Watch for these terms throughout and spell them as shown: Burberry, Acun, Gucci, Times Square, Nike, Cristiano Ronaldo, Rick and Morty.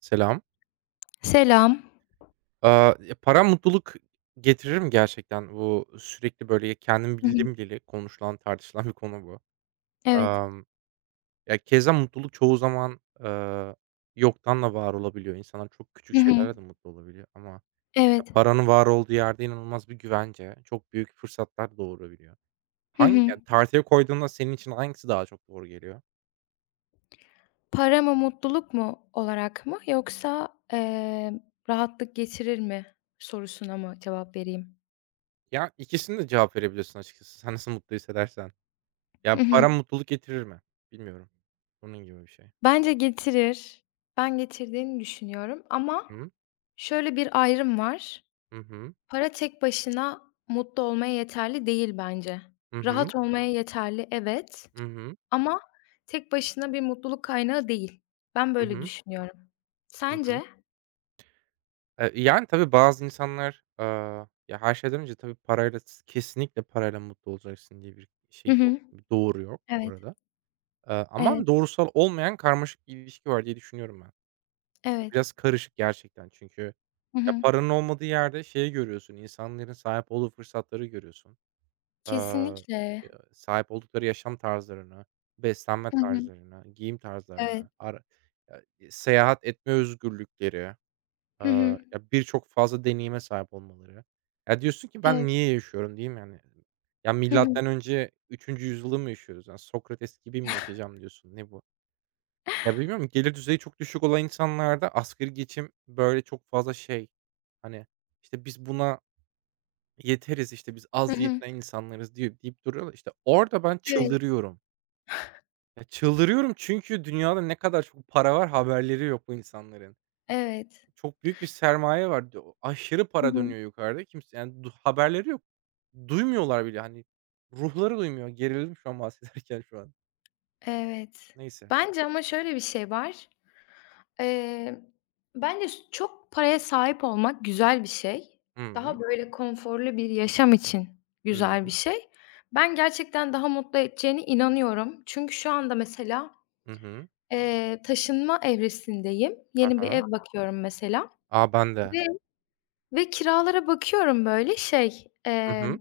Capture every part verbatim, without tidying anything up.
Selam. Selam. Aaa, ya, para mutluluk getirir mi gerçekten? Bu sürekli, böyle, kendim Hı hı. bildim bileli konuşulan, tartışılan bir konu bu. Evet. Amm, ya, keza mutluluk çoğu zaman, eee, yoktan da var olabiliyor. İnsanlar çok küçük Hı hı. şeylerle de mutlu olabiliyor ama ya, Evet. paranın var olduğu yerde inanılmaz bir güvence, çok büyük fırsatlar doğurabiliyor. Hı Hangi hı. ya, tartıya koyduğunda senin için hangisi daha çok doğru geliyor? Para mı mutluluk mu olarak mı yoksa, emm, rahatlık getirir mi sorusuna mı cevap vereyim? Ya, ikisine de cevap verebiliyorsun açıkçası sen nasıl mutlu hissedersen. Hı Ya, hı. para mutluluk getirir mi? Bilmiyorum. Bunun gibi bir şey. Bence getirir. Ben getirdiğini düşünüyorum ama Hı. şöyle bir ayrım var. Hı hı. Para tek başına mutlu olmaya yeterli değil bence. Hı hı. Rahat olmaya yeterli, evet Hı hı. ama tek başına bir mutluluk kaynağı değil. Ben Hı böyle hı. düşünüyorum. Hı hı. Sence? Eee, yani, tabii bazı insanlar, aaa, ya, her şeyden önce tabii parayla s kesinlikle parayla mutlu olacaksın diye bir Hı şey yok. hı. Bir doğru yok bu Evet. arada. Eee, ama Evet, doğrusal olmayan karmaşık bir ilişki var diye düşünüyorum ben. evet. Biraz karışık gerçekten çünkü Hı ya, hı. paranın olmadığı yerde şeyi görüyorsun, insanların sahip olduğu fırsatları görüyorsun. Aaa, Kesinlikle. eee, e, sahip oldukları yaşam tarzlarını, beslenme Hı hı. tarzlarını, giyim Evet. tarzlarını, ara ya, eee, seyahat etme özgürlükleri, Hı aaa, hı. ya, birçok fazla deneyime sahip olmaları. Ya, diyorsun ki ben Evet. niye yaşıyorum, değil mi? Yani, ya, Hı hı. milattan önce üçüncü yüzyılı mı yaşıyoruz? Yani Sokrates gibi mi yaşayacağım diyorsun? Ne bu? Ya, bilmiyorum gelir düzeyi çok düşük olan insanlarda asgari geçim böyle çok fazla şey, hani, işte, biz buna yeteriz, işte, biz Hı az hı. yetilen insanlarız diyor deyip duruyorlar. İşte, orada ben Evet, çıldırıyorum. Ya, çıldırıyorum çünkü dünyada ne kadar çok para var haberleri yok bu insanların. evet. Çok büyük bir sermaye var. D aşırı Hı para hı. dönüyor yukarıda. Kimse yani du haberleri yok. Duymuyorlar bile, hani, ruhları duymuyor. Gerildim şu an bahsederken şu an. Evet. Neyse. Bence ama şöyle bir şey var. Eee, Bence s çok paraya sahip olmak güzel bir şey. Hı hı. Daha böyle konforlu bir yaşam için Hı güzel bir hı. şey. Ben gerçekten daha mutlu edeceğine inanıyorum. Çünkü şu anda mesela, Hı hı. eee, taşınma evresindeyim. Yeni bir Ha, ev bakıyorum mesela a, ben de. ve Ve kiralara bakıyorum böyle şey, Hı hı. emm,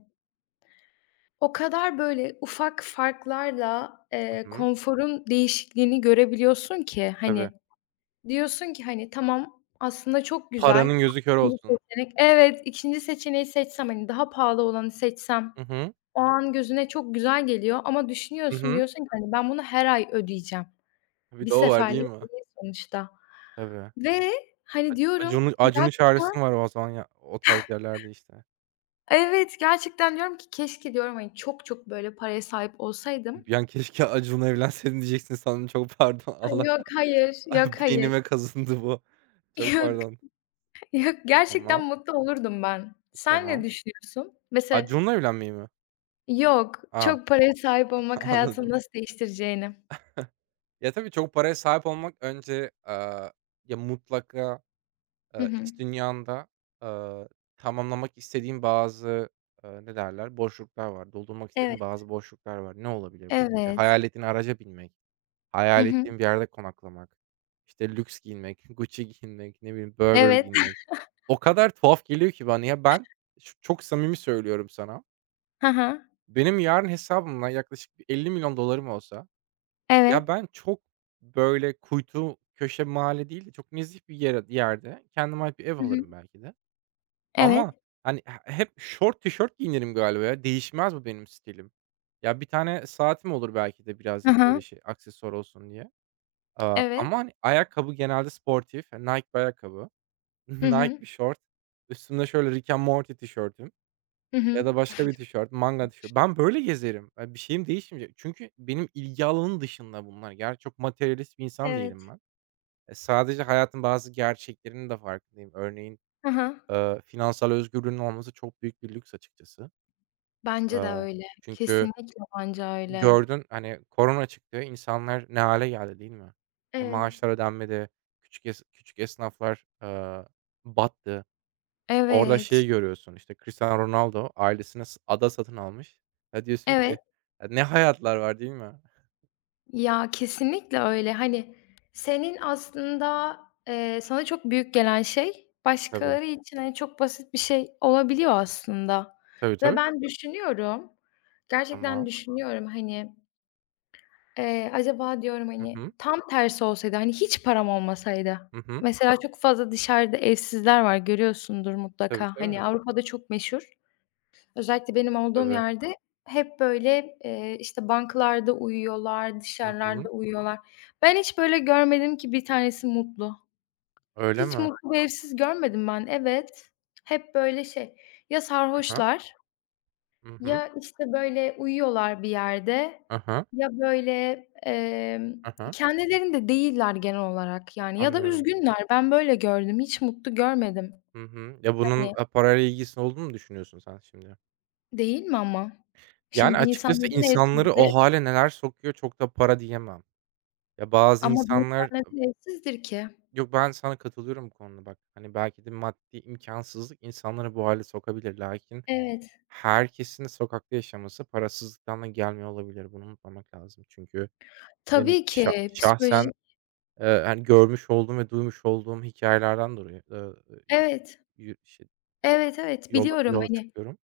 o kadar böyle ufak farklarla, Hı eee, hı. konforun değişikliğini görebiliyorsun ki, Tabii. hani, diyorsun ki, hani, tamam aslında çok güzel. Paranın gözü kör ikinci olsun. seçenek. Evet, ikinci seçeneği seçsem, hani, daha pahalı olanı seçsem Hı hı. o an gözüne çok güzel geliyor ama Hı düşünüyorsun, hı. diyorsun ki, hani, ben bunu her ay ödeyeceğim. Bir Bir de o var değil seferlik mi? değil sonuçta Tabii. ve, hani, Ac diyorum Acun'un Acun'un gerçekten. çaresi mi var o zaman ya, o tarz yerlerde işte. Evet, gerçekten diyorum ki keşke diyorum, hani, çok çok böyle paraya sahip olsaydım. Bir an keşke Acun'la evlenseydin diyeceksin sandım. Çok pardon. Ha, Allah yok, hayır, yok, hayır. beynime kazındı bu. Çok Yok, pardon. yok, gerçekten Tamam, mutlu olurdum ben. Sen ne tamam. düşünüyorsun? Mesela Acun'la evlenmeyi mi? yok, A! çok paraya sahip olmak hayatını Anladım. nasıl değiştireceğini. Ya, tabii çok paraya sahip olmak önce, aaa, ya, mutlaka, Hı eee, iç hı. dünyanda, eee, tamamlamak istediğin bazı, eee, ne derler, boşluklar var. Doldurmak istediğin Evet, bazı boşluklar var. Ne olabilir bu? İşte evet. hayal ettiğin araca binmek. Hı Hayal hı. ettiğim bir yerde konaklamak, işte, lüks giyinmek, Gucci giyinmek, ne bileyim Burberry Evet. giyinmek. O kadar tuhaf geliyor ki bana. Ya, ben ş çok samimi söylüyorum sana. Hı hı. Benim yarın hesabımla yaklaşık bir elli milyon dolarım olsa, ya, Evet. ben çok, böyle, kuytu köşe mahalle değil de çok nezih bir yere yerde kendime ait bir ev Hı hı. alırım belki de. Evet. Ama, hani, he hep şort, tişört giyinirim galiba ya. Değişmez bu benim stilim. Ya, bir tane saatim olur belki de Hı birazcık, böyle, hı. şey, aksesuar olsun diye. Aaa, Evet. ama, hani, ayakkabı genelde sportif, hani, Nike bir ayakkabı, Hı Nike hı. bir şort, üstümde şöyle Rick and Morty tişörtüm Hı ya hı. da başka bir tişört, manga tişört. Ben böyle gezerim. Eee, bir şeyim değişmeyecek. Çünkü benim ilgi alanım dışında bunlar. Ger çok materyalist bir insan değilim Evet. ben. E, sadece hayatın bazı gerçeklerinin de farkındayım. Örneğin, Hı hı. eee, finansal özgürlüğünün olması çok büyük bir lüks açıkçası. Bence de Eee, öyle. çünkü Kesinlikle bence öyle. Gördün, hani, korona çıktı, insanlar ne hale geldi değil mi? Ya, Evet. maaşlar ödenmedi, küçük es küçük esnaflar, eee, battı. Orada Evet. şeyi görüyorsun, işte, Cristiano Ronaldo ailesine s ada satın almış. Ya, diyorsun Evet. ki, "Ya, ne hayatlar var." değil mi? Ya, kesinlikle öyle. Hani, senin aslında, eee, sana çok büyük gelen şey Tabii. başkaları için, hani, çok basit bir şey olabiliyor aslında Tabii, ve tabii. ben düşünüyorum, gerçekten Tamam. düşünüyorum, hani, eee, acaba diyorum, Hı hani, hı. tam tersi olsaydı, hani, hiç param olmasaydı. Hı hı. Mesela çok fazla dışarıda evsizler var, görüyorsundur Tabii, mutlaka. tabii. Hani, Avrupa'da çok meşhur. Özellikle benim olduğum Tabii. yerde hep böyle, eee, işte, banklarda uyuyorlar, Hı dışarılarda hı. uyuyorlar. Ben hiç böyle görmedim ki bir tanesi mutlu. Öyle Hiç mi? mutlu bir evsiz görmedim ben. Evet. Hep böyle şey, ya Hı hı. sarhoşlar Hı hı. ya, işte, böyle uyuyorlar bir yerde Hı. ya böyle, emm, kendilerinde değiller genel olarak yani ya da Anlıyorum. üzgünler. Ben böyle gördüm. Hiç mutlu görmedim. Hı hı. Ya, bunun, Hani, eee, parayla ilgisi olduğunu mu düşünüyorsun sen şimdi? değil mi ama? Yani, Şimdi bir insan açıkçası neden insanları o evsizdir? hale neler sokuyor çok da para diyemem. Ya, bazı Ama bir insan insanlar... neden evsizdir ki? Yok, ben sana katılıyorum bu konuda bak. Hani, belki de maddi imkansızlık insanları bu hale sokabilir. Lakin Evet. herkesin sokakta yaşaması parasızlıktan da gelmiyor olabilir. Bunu unutmamak lazım. Çünkü benim Tabii şah ki şahsen, psikolojik. eee, hani, görmüş olduğum ve duymuş olduğum hikayelerden dolayı, ııı, Evet, yü şey evet, evet yola biliyorum, yola hani, çıkıyorum.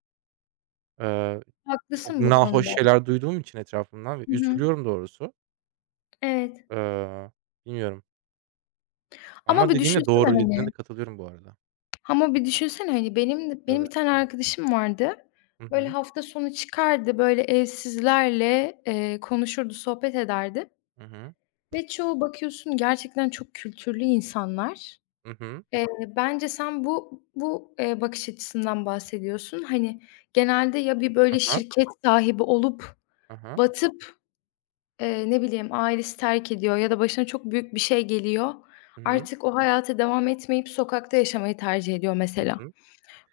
Eee, çok haklısın bu nahoş konuda. şeyler duyduğum için etrafımdan ve Hı hı. üzülüyorum doğrusu. Evet. Eee, bilmiyorum Ama ama bir dediğin de düşünsene, doğru, dediğine de hani, katılıyorum bu arada. ama bir düşünsene, hani, benim de benim Tabii. bir tane arkadaşım vardı. Hı Böyle hı. hafta sonu çıkardı, böyle evsizlerle, eee, konuşurdu, sohbet ederdi Hı hı. ve çoğu bakıyorsun gerçekten çok kültürlü insanlar. Hı hı. Eee, Bence sen bu bu, eee, bakış açısından bahsediyorsun. Hani, genelde ya bir Ha böyle ha. şirket sahibi olup Ha ha. batıp, eee, ne bileyim, ailesi terk ediyor ya da başına çok büyük bir şey geliyor. Hı hı. Artık o hayata devam etmeyip sokakta yaşamayı tercih ediyor Hı mesela. hı.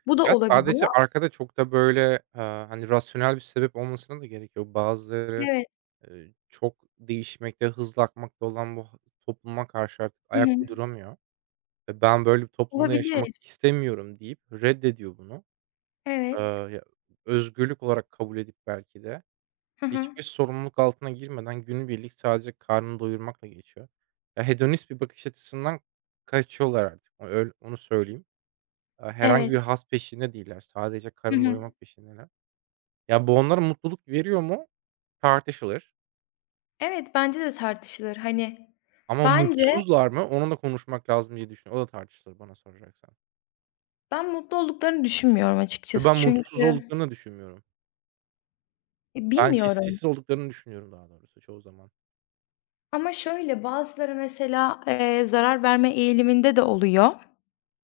Bu da Ya, sadece olabiliyor. arkada çok da böyle, eee, hani, rasyonel bir sebep olmasına da gerek yok. Bazıları, Evet. eee, çok değişmekte, hızlı akmakta olan bu h topluma karşı artık Hı ayak hı. uyduramıyor ve "Ben böyle bir toplumda yaşamak Olabilir. istemiyorum." deyip reddediyor bunu. Eee, Evet. ya özgürlük olarak kabul edip belki de Hı hı. hiçbir sorumluluk altına girmeden günübirlik sadece karnını doyurmakla geçiyor. Ya, hedonist bir bakış açısından kaçıyorlar artık. O öyle Onu söyleyeyim. Aaa, herhangi Evet. bir haz peşinde değiller. Sadece Hı karın hı. doyurmak peşindeler. Ya, bu onlara mutluluk veriyor mu? Tartışılır. Evet, bence de tartışılır. Hani, Ama bence mutsuzlar mı? Onu da konuşmak lazım diye düşünüyorum. O da tartışılır bana soracaksan. ben mutlu olduklarını düşünmüyorum Ve açıkçası. ben mutsuz Çünkü, olduklarını düşünmüyorum. e, Ben bilmiyorum. hissiz olduklarını düşünüyorum daha doğrusu çoğu zaman. Ama şöyle, bazıları mesela, eee, zarar verme eğiliminde de oluyor.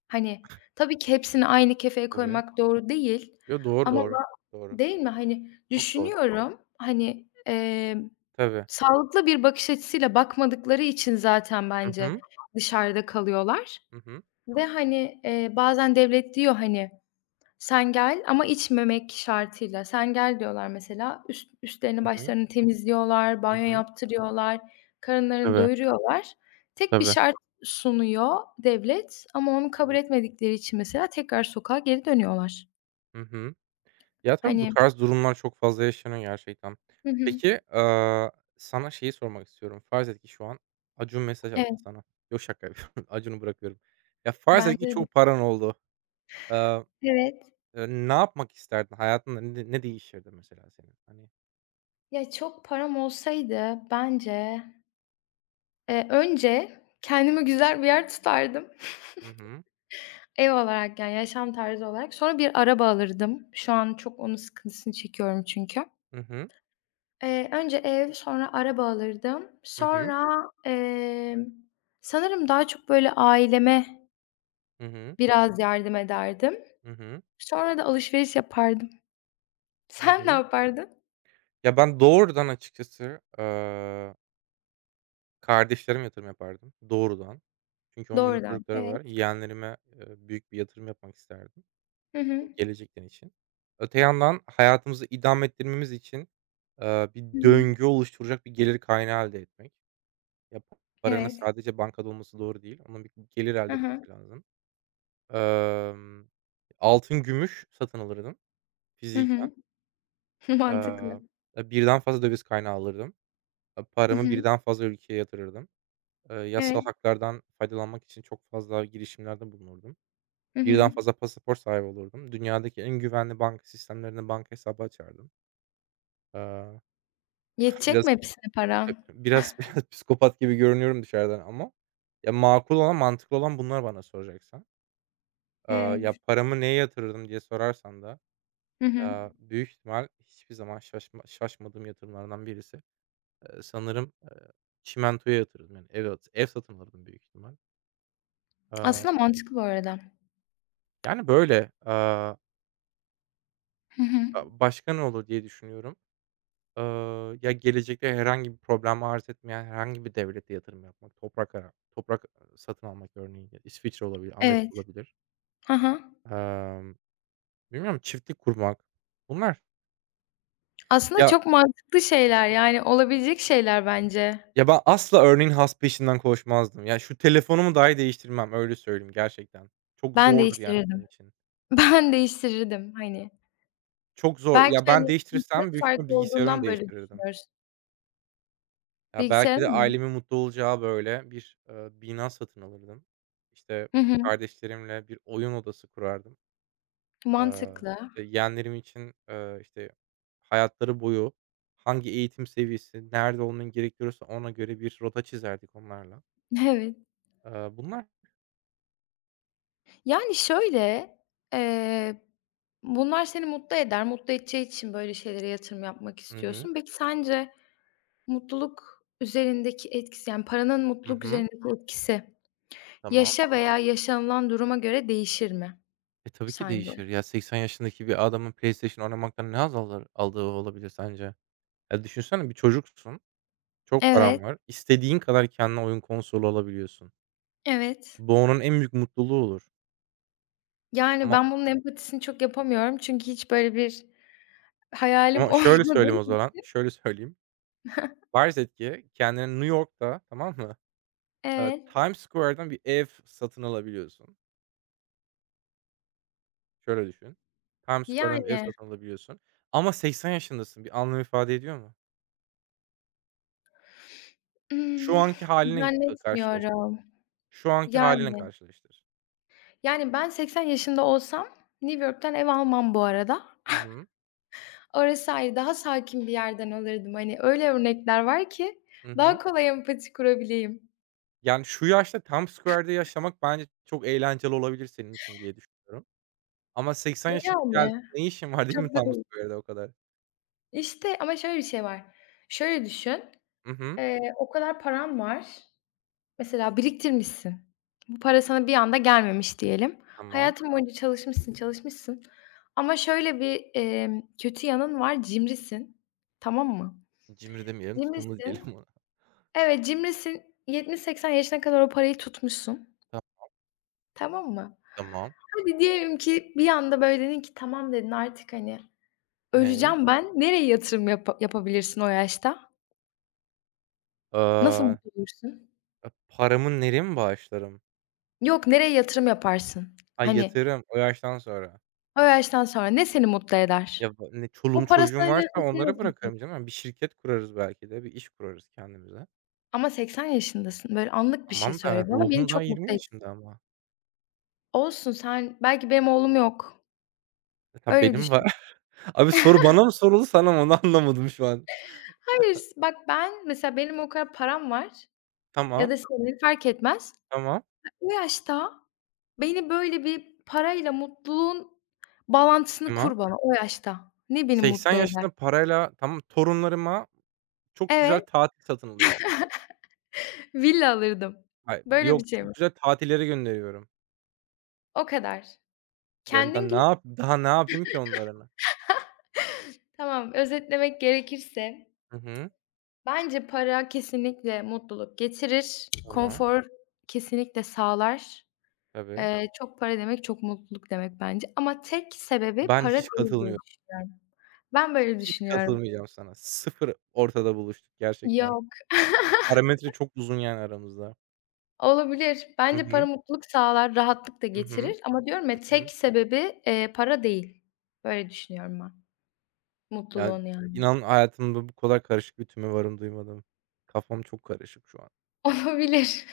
Hani, tabii ki hepsini aynı kefeye Tabii. koymak doğru değil Yo, doğru, ama ba doğru. Doğru. değil mi? Hani, Çok doğru. düşünüyorum, hani, emm, Tabii. sağlıklı bir bakış açısıyla bakmadıkları için zaten Hı bence hı. dışarıda kalıyorlar Hı hı. ve, hani, eee, bazen devlet diyor, hani, "Sen gel ama içmemek şartıyla. Sen gel." diyorlar mesela. Üst üstlerini Hı hı. başlarını temizliyorlar, Hı banyo hı. yaptırıyorlar, karınlarını Tabii, doyuruyorlar. Tek bir tabii, şart sunuyor devlet ama onu kabul tabii. etmedikleri için mesela tekrar sokağa geri dönüyorlar. Hı hı. Ya, tabii bu Hani. tarz durumlar çok fazla yaşanıyor gerçekten. Hı hı. Peki, aaa, sana şeyi sormak istiyorum. Farz et ki şu an Acun mesaj attı Evet, sana. Yok, şaka yapıyorum. Acun'u bırakıyorum. Ya, farz et ki bence de. çok paran oldu. Aaa, Evet. eee, e, ne yapmak isterdin? Hayatında ne ne değişirdi mesela senin? Hani... Ya, çok param olsaydı bence, eee, önce kendime güzel bir yer tutardım. Hı hı. Ev olarak yani yaşam tarzı olarak. Sonra bir araba alırdım. Şu an çok onun sıkıntısını çekiyorum çünkü. Hı hı. Eee, önce ev, sonra araba alırdım. Hı hı. Sonra, emm, sanırım daha çok, böyle, aileme Hı hı. biraz yardım ederdim. Hı hı. Sonra da alışveriş yapardım. Hı Sen ne hı. yapardın? Ya, ben doğrudan açıkçası, aaa kardeşlerime yatırım yapardım doğrudan. Çünkü onların Doğrudan. çocukları Evet. var. Yeğenlerime, eee, büyük bir yatırım yapmak isterdim, Hı hı. hani, gelecekleri için. Öte yandan hayatımızı idame ettirmemiz için, eee, Hı bir hı. döngü oluşturacak bir gelir kaynağı elde etmek. Ya, paranın Evet. sadece bankada olması doğru değil. Onun bir gelir Hı elde hı. etmesi lazım. Emm, altın, gümüş satın alırdım Hı fiziken. hı. Mantıklı. Eee, birden fazla döviz kaynağı alırdım. Eee, Hı paramı hı. birden fazla ülkeye yatırırdım. Eee, yasal Evet. haklardan faydalanmak için çok fazla girişimlerde bulunurdum. Hı Birden hı. fazla pasaport sahibi olurdum. Dünyadaki en güvenli banka sistemlerinde banka hesabı açardım. Eee, Yetecek biraz mi hepsine paran? biraz biraz psikopat gibi görünüyorum dışarıdan ama ya, makul olan, mantıklı olan bunlar bana soracaksan. Eee, ya, Evet. paramı neye yatırırdım diye sorarsan da, Hı hı. ya, büyük ihtimal hiçbir zaman şaşma şaşmadığım yatırımlardan birisi. Eee, sanırım, eee, çimentoya yatırırdım. Yani ev ev satın alırdım büyük ihtimal. Aslında Eee, mantıklı bu arada. yani böyle. Hı hı. A başka ne olur diye düşünüyorum. Eee, ya, gelecekte herhangi bir problem arz etmeyen herhangi bir devlete yatırım yapmak, toprak ara toprak satın almak örneğin, ya, İsviçre olabilir, Amerika Evet. olabilir. Hı hı. Emm, bilmiyorum çiftlik kurmak. Bunlar. Aslında Ya çok mantıklı şeyler, yani, olabilecek şeyler bence. ya, ben asla örneğin has peşinden koşmazdım. Ya, şu telefonumu dahi değiştirmem, öyle söyleyeyim gerçekten. Çok Ben zordur yani değiştirirdim. benim için. Ben değiştirirdim, hani. Çok zor. Belki, Ya, ben hani, cinsiyet değiştirsem büyük farkı ihtimal bilgisayarımı olduğundan böyle değiştirirdim. düşünüyoruz. Ya, belki de Bilgisayarın mı? ailemin mutlu olacağı, böyle, bir, eee, bina satın alırdım. İşte, Hı hı. kardeşlerimle bir oyun odası kurardım. Eee, Mantıklı. işte, yeğenlerim için, eee, işte, hayatları boyu hangi eğitim seviyesi, nerede olman gerekiyorsa ona göre bir rota çizerdik onlarla. Evet. Eee, bunlar... Yani, şöyle, eee, bunlar seni mutlu eder, mutlu edeceği için böyle şeylere yatırım yapmak Hı hı. istiyorsun. Peki sence mutluluk üzerindeki etkisi, yani, paranın Hı mutluluk hı. üzerindeki etkisi Tamam. yaşa veya yaşanılan duruma göre değişir mi E, tabii ki sence? değişir. Ya, seksen yaşındaki bir adamın PlayStation oynamaktan ne haz alır aldığı olabilir sence? Ya, düşünsene bir çocuksun, çok paran Evet, var, İstediğin kadar kendine oyun konsolu alabiliyorsun. evet. Bu onun en büyük mutluluğu olur. Yani, Ama ben bunun empatisini çok yapamıyorum çünkü hiç böyle bir hayalim ama şöyle olmadı. söyleyeyim o zaman, şöyle söyleyeyim. Farz et ki kendine New York'ta, tamam mı, eee, Evet. Times Square'dan bir ev satın alabiliyorsun. Şöyle düşün, Times Square'dan bir ev Yani, satın alabiliyorsun ama seksen yaşındasın. Bir anlam ifade ediyor mu? Şu ımm, anki hâlinle ka karşılaştır. zannetmiyorum. Şu anki hâlinle Yani, karşılaştır. yani, ben seksen yaşında olsam New York'tan ev almam bu arada. Hı hı. Orası ayrı, daha sakin bir yerden alırdım. Hani, öyle örnekler var ki Hı daha hı. kolay empati kurabileyim. Yani şu yaşta Times Square'da yaşamak bence çok eğlenceli olabilir senin için diye düşünüyorum. Ama seksen E, yaşına yani, geldiğinde ne işin var değil çok mi da Times değil. Square'da o kadar? İşte, ama şöyle bir şey var. Şöyle düşün, Hı hı. eee, o kadar param var. Mesela biriktirmişsin. Bu para sana bir anda gelmemiş diyelim. Tamam. Hayatın boyunca çalışmışsın, çalışmışsın ama şöyle bir, emm, kötü yanın var, cimrisin. Tamam mı? Cimri demeyelim, tutumlu Cimrisin. diyelim ona. Evet, cimrisin. yetmiş seksen yaşına kadar o parayı tutmuşsun. Ta Tamam mı? tamam. Hadi diyelim ki bir anda böyle dedin ki "Tamam." dedin, "Artık, hani, Ney? öleceğim ben." Nereye yatırım yapa yapabilirsin o yaşta? Nasıl Aaa, mutlu olursun? e, paramı nereye mi bağışlarım? Yok, nereye yatırım yaparsın? Ay, Hani, yatırım o yaştan sonra. o yaştan sonra ne seni mutlu eder? Ya, ba ne çoluğum O çocuğum parasal varsa iletmesini onlara nasıl mutlu bırakırım canım. Bir şirket kurarız belki de, bir iş kurarız kendimize. Ama seksen yaşındasın. Böyle anlık bir şey Tamam da söyle bana, beni ruhum daha çok yirmi mutlu etsin. yaşında ama. Olsun sen belki benim oğlum yok. E, tamam Öyle benim düşün. var. Abi soru bana mı soruldu, sana mı? Onu anlamadım şu an. Hayır, s bak ben mesela benim o kadar param var ya Tamam, da senin fark etmez. tamam, Bu yaşta beni böyle bir parayla mutluluğun bağlantısını tamam. kur bana o yaşta. Ne beni seksen mutlu eder? yaşında parayla tamam torunlarıma çok güzel Evet, tatil satın alıyorum. villa alırdım. Ay, Böyle bir yok şey çok mi? güzel tatillere gönderiyorum. O kadar. Yani, Kendin ben ne git. yap daha ne yapayım ki onlara ben? Tamam, özetlemek gerekirse, Hı hı. bence para kesinlikle mutluluk getirir. Tamam. Konfor kesinlikle sağlar. Tabii. Eee, çok para demek çok mutluluk demek bence ama tek sebebi Ben para hiç değil diye katılmıyorum. düşünüyorum. Ben böyle Hiç düşünüyorum. katılmayacağım sana. Sıfır ortada buluştuk gerçekten. Yok, Parametre çok uzun yani aramızda. olabilir. Hı Bence para hı. mutluluk sağlar, rahatlık da Hı hı. getirir ama diyorum ya Hı hı. tek sebebi, eee, para değil. Böyle düşünüyorum ben Yani, mutluluğun yani. inan hayatımda bu kadar karışık bir tüme varım duymadım. Kafam çok karışık şu an. Olabilir.